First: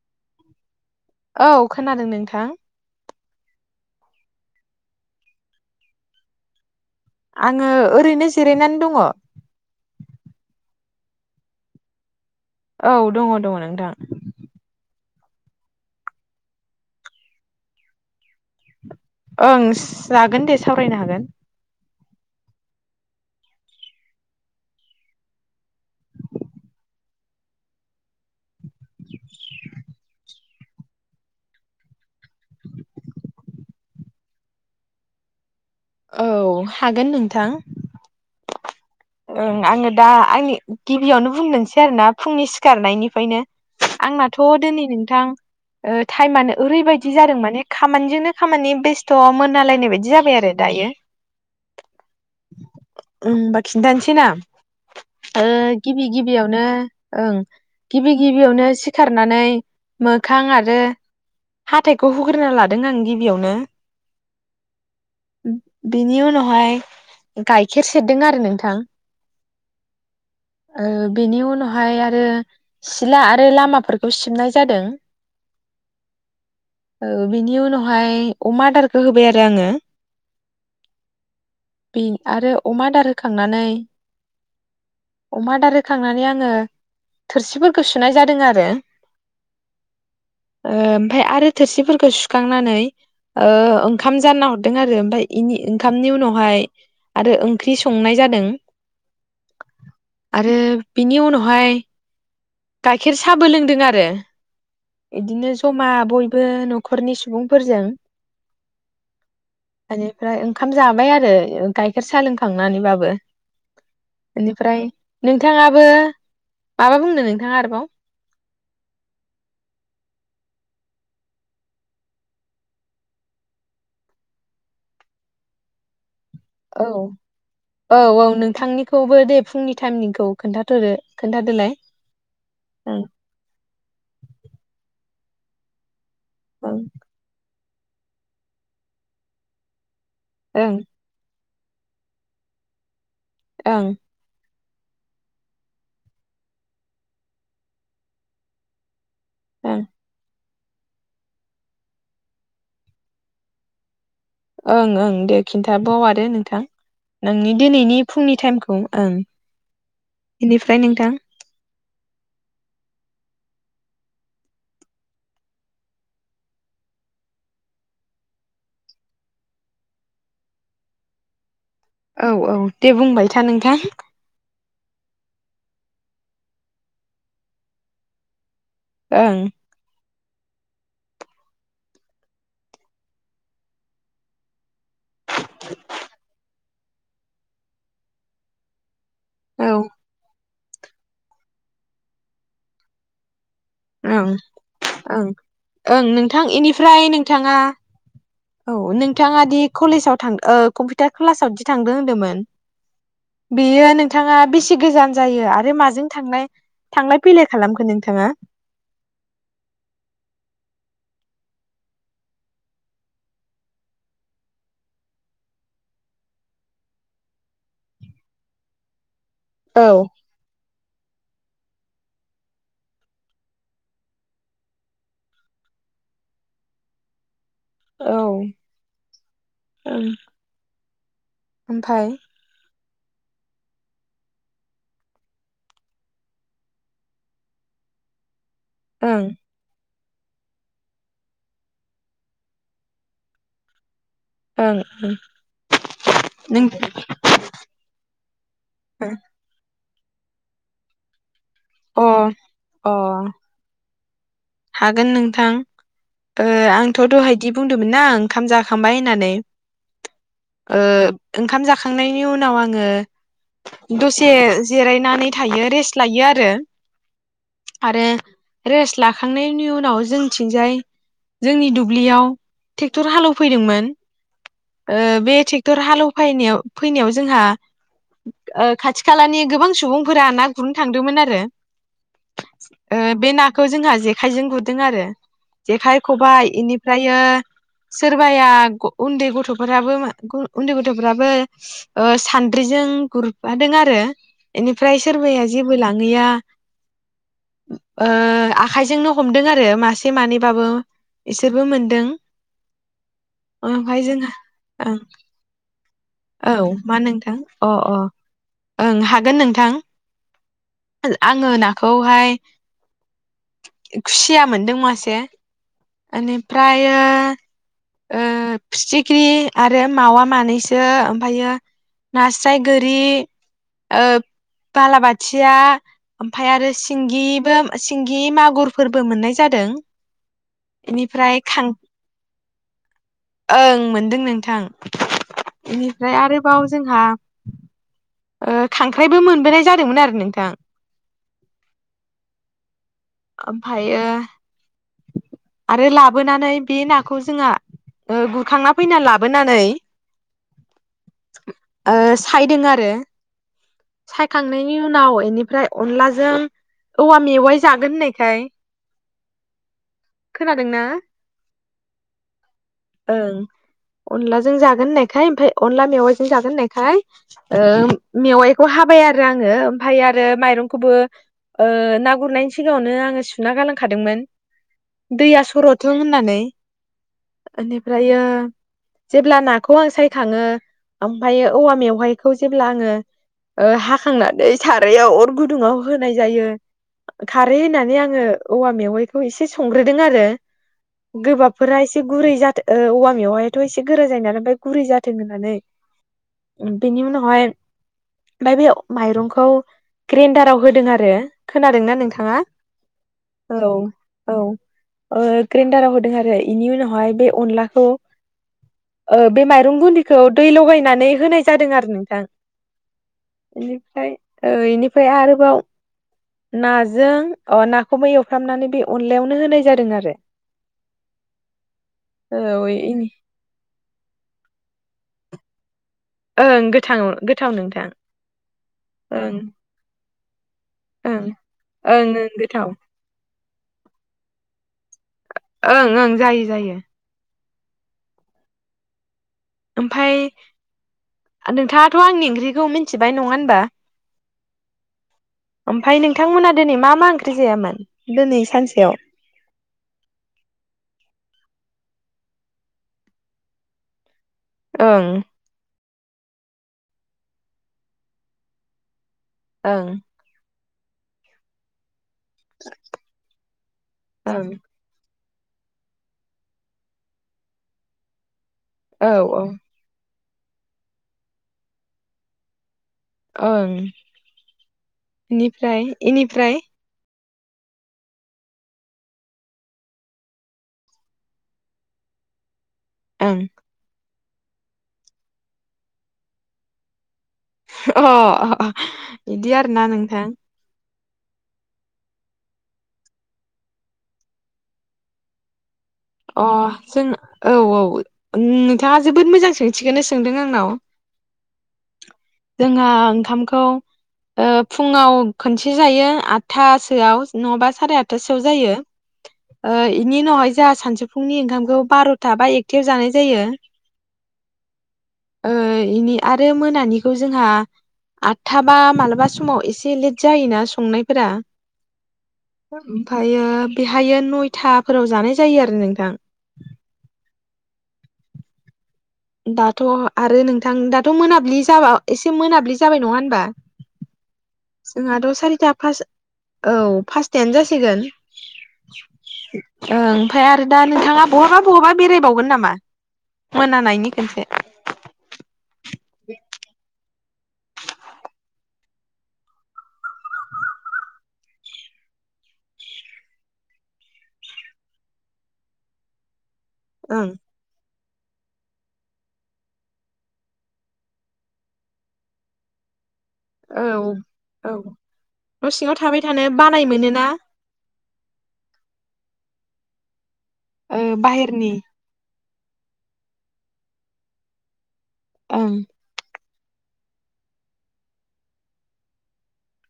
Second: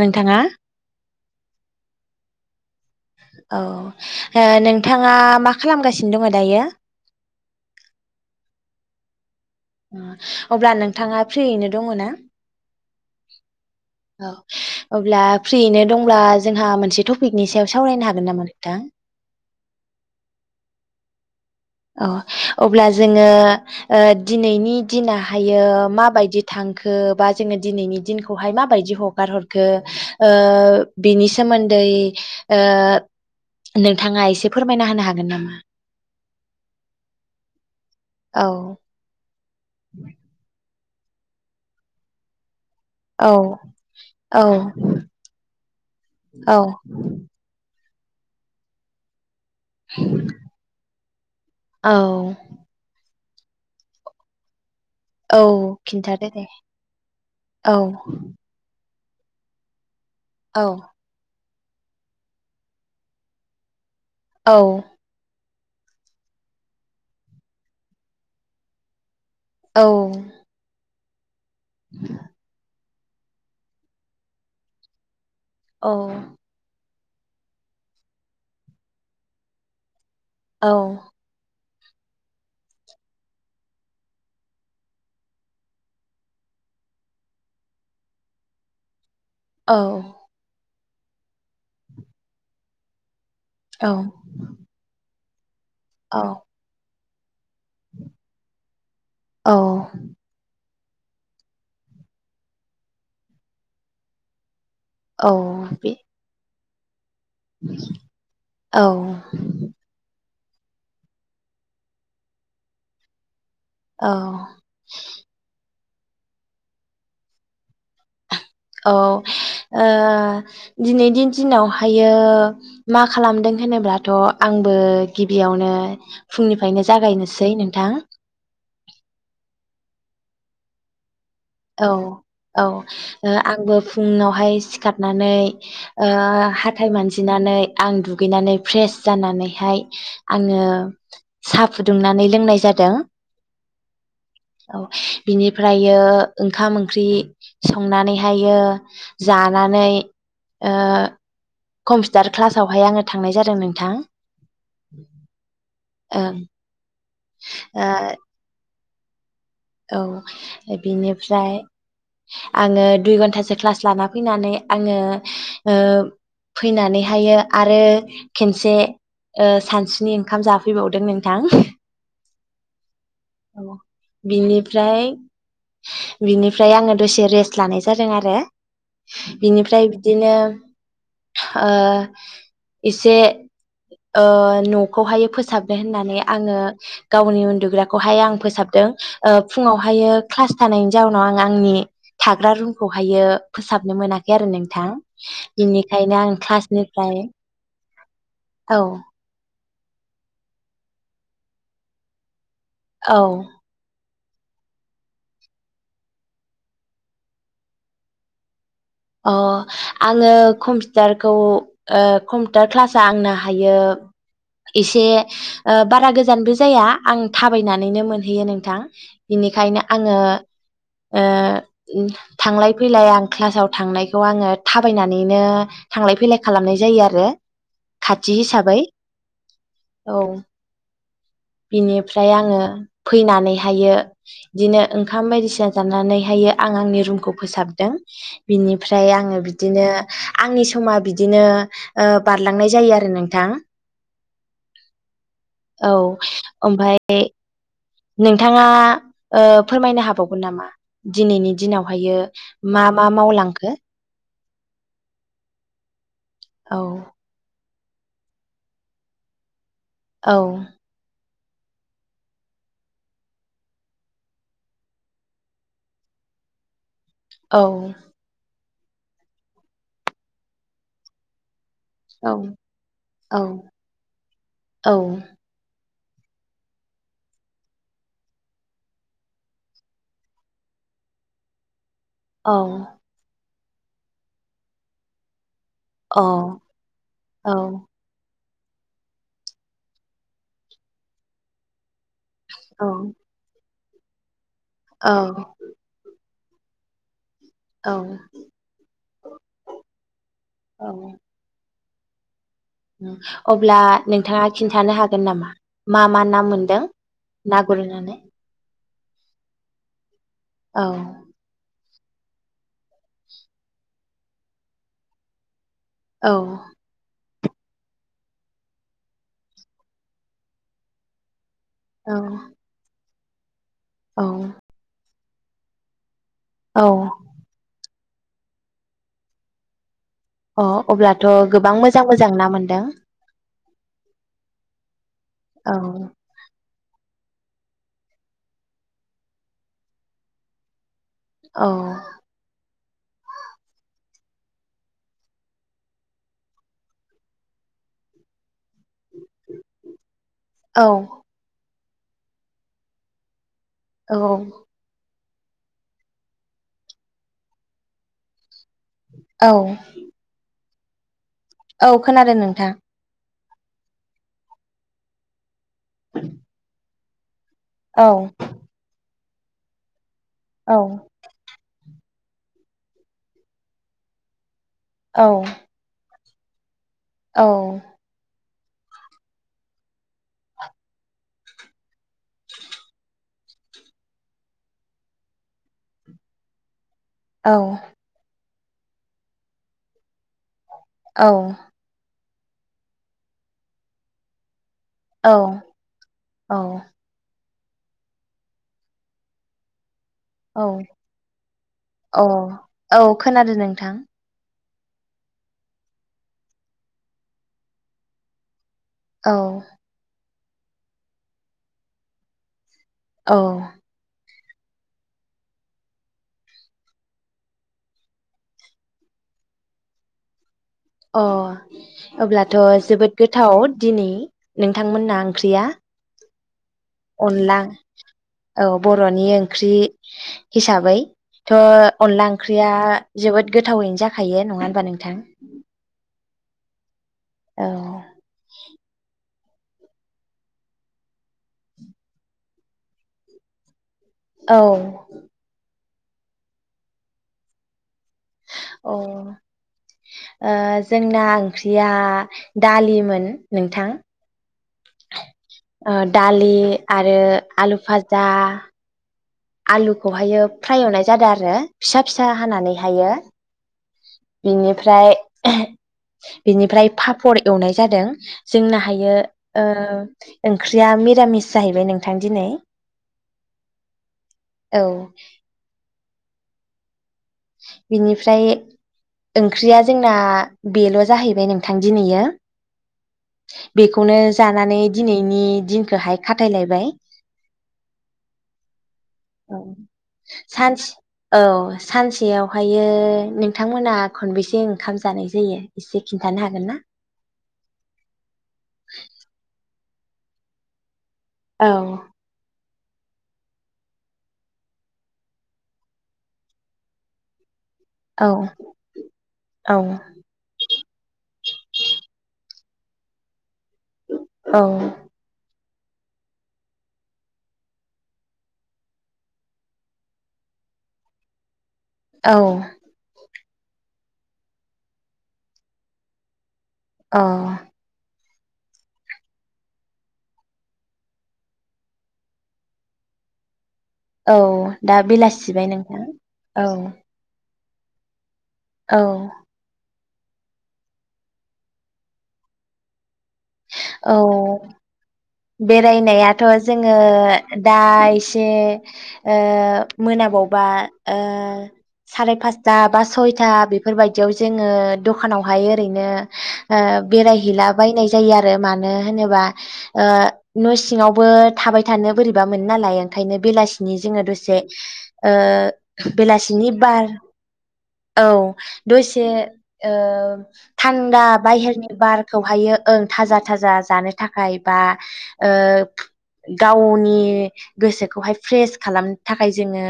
नोंथाङा औ खोनादों नोंथ थां औ ओ नोंथाङा मा खालामगासिनो दङ दायो? आङो ओरैनो जिरायनानै दङ। अब्ला नोंथाङा फ्रियैनो दङ ना? औ दंङ दंङ नों औ अब्ला फ्रियैनो दंब्ला जोंहा मोनसे टपिकनि सायाव सावरायनो हागोन नामा नोंथां? ओं जागोन दे सावरायनो हागोन। औ अब्ला जोंङो दिनैनि दिनहायो माबायदि थांखो बा जोंङो दिनैनि दिनखौहाय मा बायदि हगार हरखो ओ बिनि सोमोन्दै ओ नोंथाङा एसे फोरमायना होनो हागोन नामा? औ हागोन नोंथां औ ओं। आंङो दा आंनि गिबियावनो बुंदोंसै आरो ना फुंनि सि औ सिखारनायनिफ्रायनो आंनाथ औ दिनै नोंथां औ टाइमानो ओरैबायदि जादों माने खामानिजोंनो खामानि बेस्थ मोन नलायनाय बायदि जाबाय आरो। दायो औ उम होनबा खिन्थानोसै ना औ ओ गिबि खिन्थादो दे गिबियावनो ओं औ गिबि गिबियावनो सि खारनानै मोखां औ आरो हाथाइखौ हुग्रोना लादों आं गिबियावनो। औ बिनि उनावहाय गाइखेर सेरदों आरो नोंथां। औ ओ बेनि उन नहाय आरो सिला आरो लामाफोरखौ सिबनाय जादों। औ ओ बिनि उनावहाय अमा आदारखौ होबाय आरो आंङो। औ बे आरो अमा आदार होखांनानै अमा आदार होखांनानै आंङो थोरसिफोरखौ सुनाय जादों आरो। औ ओमफाय आरो थोरसिफोरखौ सुखांनानै ओ औ ओंखाम जानना हर ओमफाय इनि ओंखामनि औ उनावहाय आरो ओं ओंख्रि संनाय जादों औ आरो बिनि उनावहाय गाइखेर साबो लोंदों आरो। औ बिदिनो जमा बे बयबो न खरनि सु सुबुंफोरजों औ माने ओमफ्राय ओंखाम जाबाय आरो गाइखेर साहा लोंखांनानैबाबो। औ बेनिफ्राय नोंथांङा बो माबा बुंनो नोंथाङा आरोबाव? औ ओ दिनैनि दिनावहायो मा खालामदों होनोब्लाथ' आंबो गिबियावनो फुंनिफ्रायनो औ जागायनोसै नोंथां औ औ नोंथांनिखौबो दे फुंनि टाइमिंखौ खोन्थाथ'दो। खोन्थादोलाय औ ओं औ आंबो फुुङावहाय सिखार नानै ओ ओं हाथाइ मानजिनानै आं दुगैनानै फ्रेस जानानैहाय आङो ओं साहा फुदुंनानै लोंनाय जादों। ओं। औ बिनिफ्रायो ओंखाम ओंख्रि संनानैहायो ओं जानानै ओ कम्पिउटार क्लासावहाय आंङो थांनाय जादों नोंथां। ओं ओं दे खिन्थाबाव आरो ओं नोंथां नोंनि दिनैनि फुंनि टाइमखौ। ओं। औ बेनिफ्राय नोंथां बिनिफ्राय आंङो दुइ घन्टासो क्लास लाना फैनानै आंङो ओ फैनानैहायो आरो खनसे ओ सानसुनि ओंखाम जाफैबावदों नोंथां। औ औ। दे बुंबाय था नोंथां। बिनिफ्राय बिनिफ्राय आंङो दसे रेस्ट लानाय जादों आरो। ओं बिनिफ्राय बिदिनो ओ इसे ओ न' खौहायो फोसाबनो होननानै आंङो गावनि उनदुग्रा खौहाय आं फोसाबदों। ओ औ फुङावहायो क्लास थानायनि जाउनाव आं आंनि थाग्रा रुमखौहायो फोसाबनो ओं मोनाखै आरो नोंथां ओं ओं बेनिखायनो आं नोंथां इनिफ्राय क्लासनिफ्राय नोंथाङा औ। नोंथाङा दि कलेजाव थां ओ कम्पिउटार क्लासाव बिदि थांदों होन्दोंमोन? औ बियो नों थाङा बेसे गोजान जायो। आरो माजों थांनाय थांलाय फैलाय खालामखो नोंथाङा? अ' आङो कम्पिउटारखौ ओ कम्पिउटार क्लासा आंनाहायो एसे ओ बारा गोजानबो जाया आं थाबायनानैनो मोनहैयो नोंथां। बिनिखायनो औ आङो ओ उम थांलाय फैलाय आं क्लासाव थांनायखौ आङो थाबायनानैनो थांलाय फैलाय खालामनाय जायो आरो। खाथि ओं हिसाबै औ ओमफाय बिनिफ्राय आङो फैनानैहायो बिदिनो ओंखाम बायदिसिना जानानैहायो आं आंनि रुमखौ फोसाबदों। बिनिफ्राय ओं आङो बिदिनो आंनि समा बिदिनो ओ बारलांनाय जायो आरो नोंथां। ओं ओं औ नों ओमफाय नोंथाङा अ ओ फोरमायनो हाबावगोन नामा दिनैनि दिनावहायो मा अ मा मावलांखो? हागोन नोंथां। ओ औ आंथ' दहायदि बुं दोमोन ना ओंखाम जाखांबाय होननानै। औ ओ ओंखाम जाखांनायनि उनाव आङो दसे जिरायनानै थायो रेस्ट लायो आरो। औ रेस लाख खांनायनि उनाव जोंथिंजाय जोंनि दुब ब्लियाव औ थेगथर हालौ औ फैदों मोन औ ओ बे थेगथर हालौ फायनायाव फैनायाव जोंहा ओ खाथि खालानि गोबां सुबुंफोरा ना गुरनो थांदोंमोन आरो औ अ ओ बे ना खौ जोंहा जेखायजों गुरदों आरो। जेखाइ, खबाइ औ इनिफ्रायो सोरबाया ग' उन्दै गथ'फोराबो मा ग' उन्दै गथ'फोराबो ओ सान्द्रिजों गुरफादों आरो। [unintelligible] एनिफ्राय सोरबाया जेबो लाङैआ औ ओ आख आइजोंनो हमदों आरो मासे मानैबाबो औ बिसोरबो मोनदों अब्ला ओमफ्राय जोंहा नोंथाङा ओं खिन्थानो हागोन नामा मा मा ना औ मोनदों मा नोंथां ना अ अ गुरनानै ओं हागोन नोंथां औ आंङो ना खौहाय खुसिया मोनदों मासे औ एनिफ्राययो ओ फिथिख्रि आरो मावा मानैसो ओमफायो औ नास्राय गोरि ओ औ बालाबा थिया ओमफाय आरो औ सिंगिबो सिं गि मागुरफोरबो मोननाय जादों। अ अब्लाथ' इनिफ्राय थां गोबां मोजां मोजां ना मोनदों ओं मोनदों नोंथां औ इनिफ्राय आरोबाव जोंहा ओ खांख्राइबो मोनबोनाय जादोंमोन आरो नोंथां। औ ओमफायो आरो लाबोनानै बे नाखौ जोंहा ओ गुरखांना फैना लाबोनानै औ ओ सायदों आरो औ सायखांनायनि उनाव एनि फ्राय अनलाजों औवा मेवाइ जागोन होननायखाय औ खोनादोंना? औ खोनादों नोंथां। ओं अनलाजों जागोन होननायखाय ओमफाय अनला मेवाइजों जागोन होननायखाय ओ औ मेवाइखौ हाबाय आ रो आङो आमफाय आ रो औ माइरंखौबो ओ ना गुरनायनि सिगाङावनो आङो सुना गालांखादोंमोन औ दैया सर'थों होननानै [unintelligible] औ ओनिफ्रायो जेब्ला नाखौ आं सायखाङो ओमफायो औवा मेवहाय खौ जेब्ला आङो ओ हाखांनानै सारायाव अर गुदुङाव होनाय जायो। औ खारै होननानै आङो औवा मेवाइखौ एसे संग्रोदों आरो। गोबाबफोरा एसे गुरै जाथो ओ औवामेवायाथ' एसे गोरा जायो ना ओमफाय गुरै जाथों औ होननानै औ बेनि उनावहाय ओमफ्राय बे माइरंखौ ग्रेन्डाराव होदों आरो खोनादोंना औ नोंथाङा औ खोनादों औ नोंथां औ ओ ग्रेन्डाराव होदों आरो इनि उनावहाय बे अनलाखौ ओ औ बे माइरं गुन्दिखौ दै लगायनानै होनाय जादों आरो नोंथां औ बेनिफ्राय ओ इनिफ्राय आरोबाव नाजों नाखौबो एवफ्रामनानै बे अनलायावनो होनाय जादों आरो अ अब्लाथ' औ इन जोबोद गोथाव दिनै नों नोंथांमोना ओंख्रिया ओं गो अनला औ बर'नि ओं ओंख्रि हिसाबै ओं थ' ओं ओं अनला ओंख्रिया गोथाव जोबोद गोथावैनो जाखायो नङा होमबा नोंथां। ओं ओं जायो जायो। औ ओमफाय नोंथाङाथ' आंनि ओंख्रिखौ मिथिबाय नङा होनबा औ ओमफाय नोंथांमोना दिनै मा मा ओंख्रि जायामोन। दिनै अ सानसेयाव जोंनां ओंख्रिया दालिमोन नोंथां ओं दालि आरो आलु फाजा ओं आलुखौहायो फ्राय एवनाय जादों आरो फिसा फिसा हानानै हायो। ओं बिनिफ्राय बिनिफ्राय पापर एवनाय जादों जोंनो हायो। औ औ ओंख्रिया मिरामिस जाहैबाय नोंथां दिनै। ओं औ इनिफ्राय इनिफ्राय बिनिफ्राय ओंख्रिया जोंना बेल' जाहैबाय नोंथां दिनैयो ओं। खौनो जानानै दिनैनि दिनखौहाय खाथायलायबाय। अ बिदि आरो ना नोंथां। सानसे औ सानसे सेयावहायो नोंथांमोना खनबेसे ओंखाम जानाय जायो? एसे खिन्थानो अ हागोन ना? जों औ औ नोंथाङा जोबोद मोजां सों थिखोनो सोंदों आंनाव। औ। जोंहा ओंखामखौ ओ फुङाव खनसे जायो आदथासोआव नङाबा साराय औ आठथाासोआव जायो औ इनि उनावहाय जोंहा सानसौफुंनि ओंखामखौ बार'था बा एक खाथियाव जानाय जायो। औ। ओ इनि आरो मोनानि बेखौ जोंहा आठथा बा मालाबा समाव एसे लेट जायोना संनायफोरा औ ओमफायो बेहायो नयथाफोराव जानाय जायो आरो नोंथां। औ। दाथ' आरो नोंथां दाथ' मोनाब्लि जाबा एसे मोनाब्लि जाबाय नङा होनबा। औ दा जोंहाथ' बेलासिबाय सारिथा नोंथा औ। गोन। औ। ओं ओमफ्राय आरो दा नोंथाङा बहाबा बहाबा बेरायबावगोन नामा? मोनानायनि खोनसे। औ बेरायनायाथ' जोङो दा एसे ओ मोनाबावबा ओ सारि पासथा बा सयथा बेफोरबायदियाव जोङो दखानावहाय ओरैनो ओ ओं बेरायहैलाबायनाय जायो आरो मानो होनोबा ओ न' सिङावबो थाबाय थानो बोरैबा मोनो नालाय आं ओंखायनो औ बेलासिनि जोङो दसे औ न' सिङाव थाबाय थानो बेलासिनि बानाय बार मोनोना औ दसे ओं। थान्दा बाहेरनि बार खौहायो ओं थाजा थाजा जानो थाखाय बा ओ ओं गावनि गोसोखौहाय फ्रेस खालामनो थाखाय जोङो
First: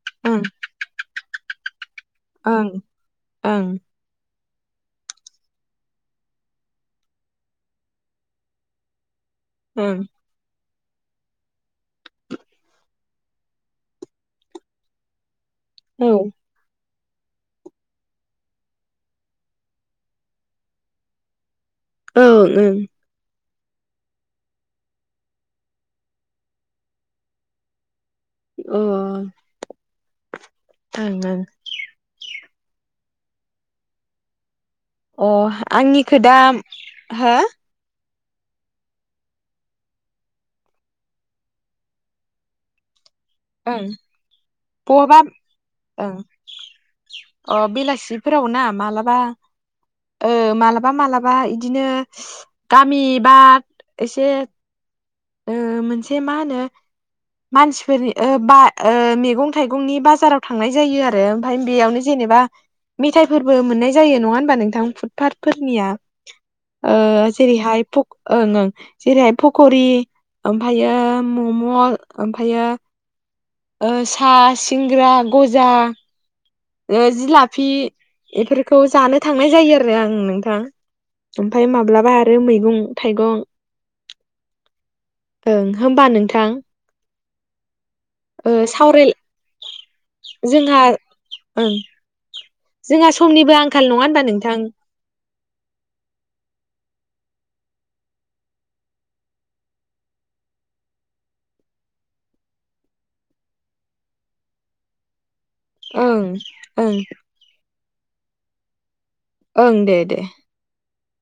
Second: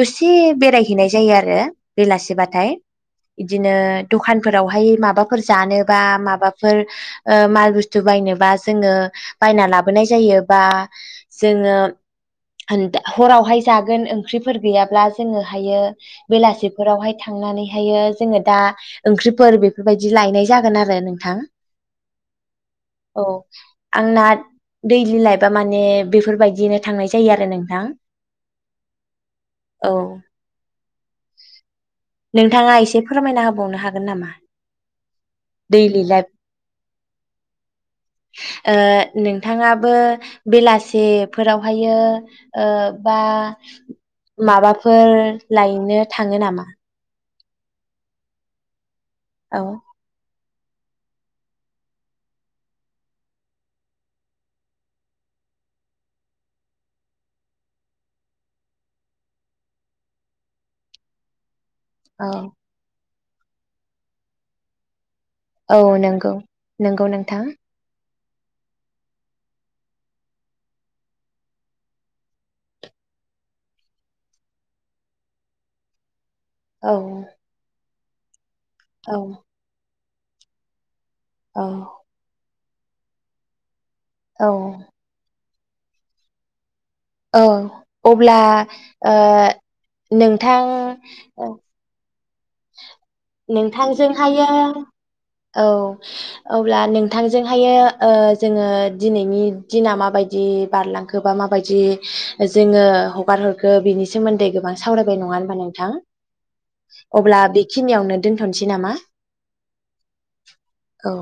दसे ओं बेरायहैनाय जायो आरो [unintelligible] ओं बेलासेबाथाय बिदिनो ओं दखान फोरावहाय माबाफोर जानो बा माबाफोर ओ माल बुस्थु बायनोबा जोङो बायना ओं लाबोनाय जायो बा जोङो हरावहाय जागोन ओंख्रिफोर गैयाब्ला जोङो हायो औ बेलासि बेफोरावहाय थांनानैहायो जोङो दा ओंख्रिफोर बेफोरबायदि लायनाय जागोन आरो नोंथां ओं ओं औ आंना दैलि लाइफा माने बेफोरबायदिनो थांनाय जायो आरो नोंथां उ ओं औ ओं नोंथाङा एसे फोरमायना होबावनो हागोन नामा? अ दैलि आंनिखौ लाइफ दा हो ओ नोंथाङाबो बेलासिफोरावहायो बा ओं माबाफोर बहाबा लायनो ओं थाङो नामा? अ बेलासिफोराव ना मालाबा औ बा औ मालाबा मालाबा इदिनो गामि बा एसे ओ मोनसे मा होनो मानसिफोरनि ओ बा मैगं थाइगंनि बाजाराव थांनाय जायो आरो ओमफ्राय बेयावनो औ जेनेबा मेथाइफोरबो मोननाय जायो नङा होनबा नोंथां पार औ फोरनिया नंगौ ओ नंगौ नोंथां जेरैहाय पक ओं ओं जेरैहाय पकरि ओमफ्रायो मम' ओमफायो ओ सा सिंग्रा गजा औ ओ जिलाफि एफोर खौ जानो औ थांनाय जायो आरो आं ओम नोंथां औ ओमफाय माब्लाबा आरो मैगं थाइगं औ ओं होमबा नोंथां औ अब्ला ओ सावराय ओ नोंथां जोंहा ओं जोंहा समनिबो आंखाल नङा होनबा नोंथां? औ अब्ला नोंथांजोंहायो ओ जोङो दिनैनि दिना माबायदि बारलांखो बा माबायदि जोङो हगार हरखो बिनि सोमोन्दै गोबां सावरायबाय नङा ओं ओं। दा बेखिनियावनो दोनथ'नोसै नामा? ओं दे दे। औ।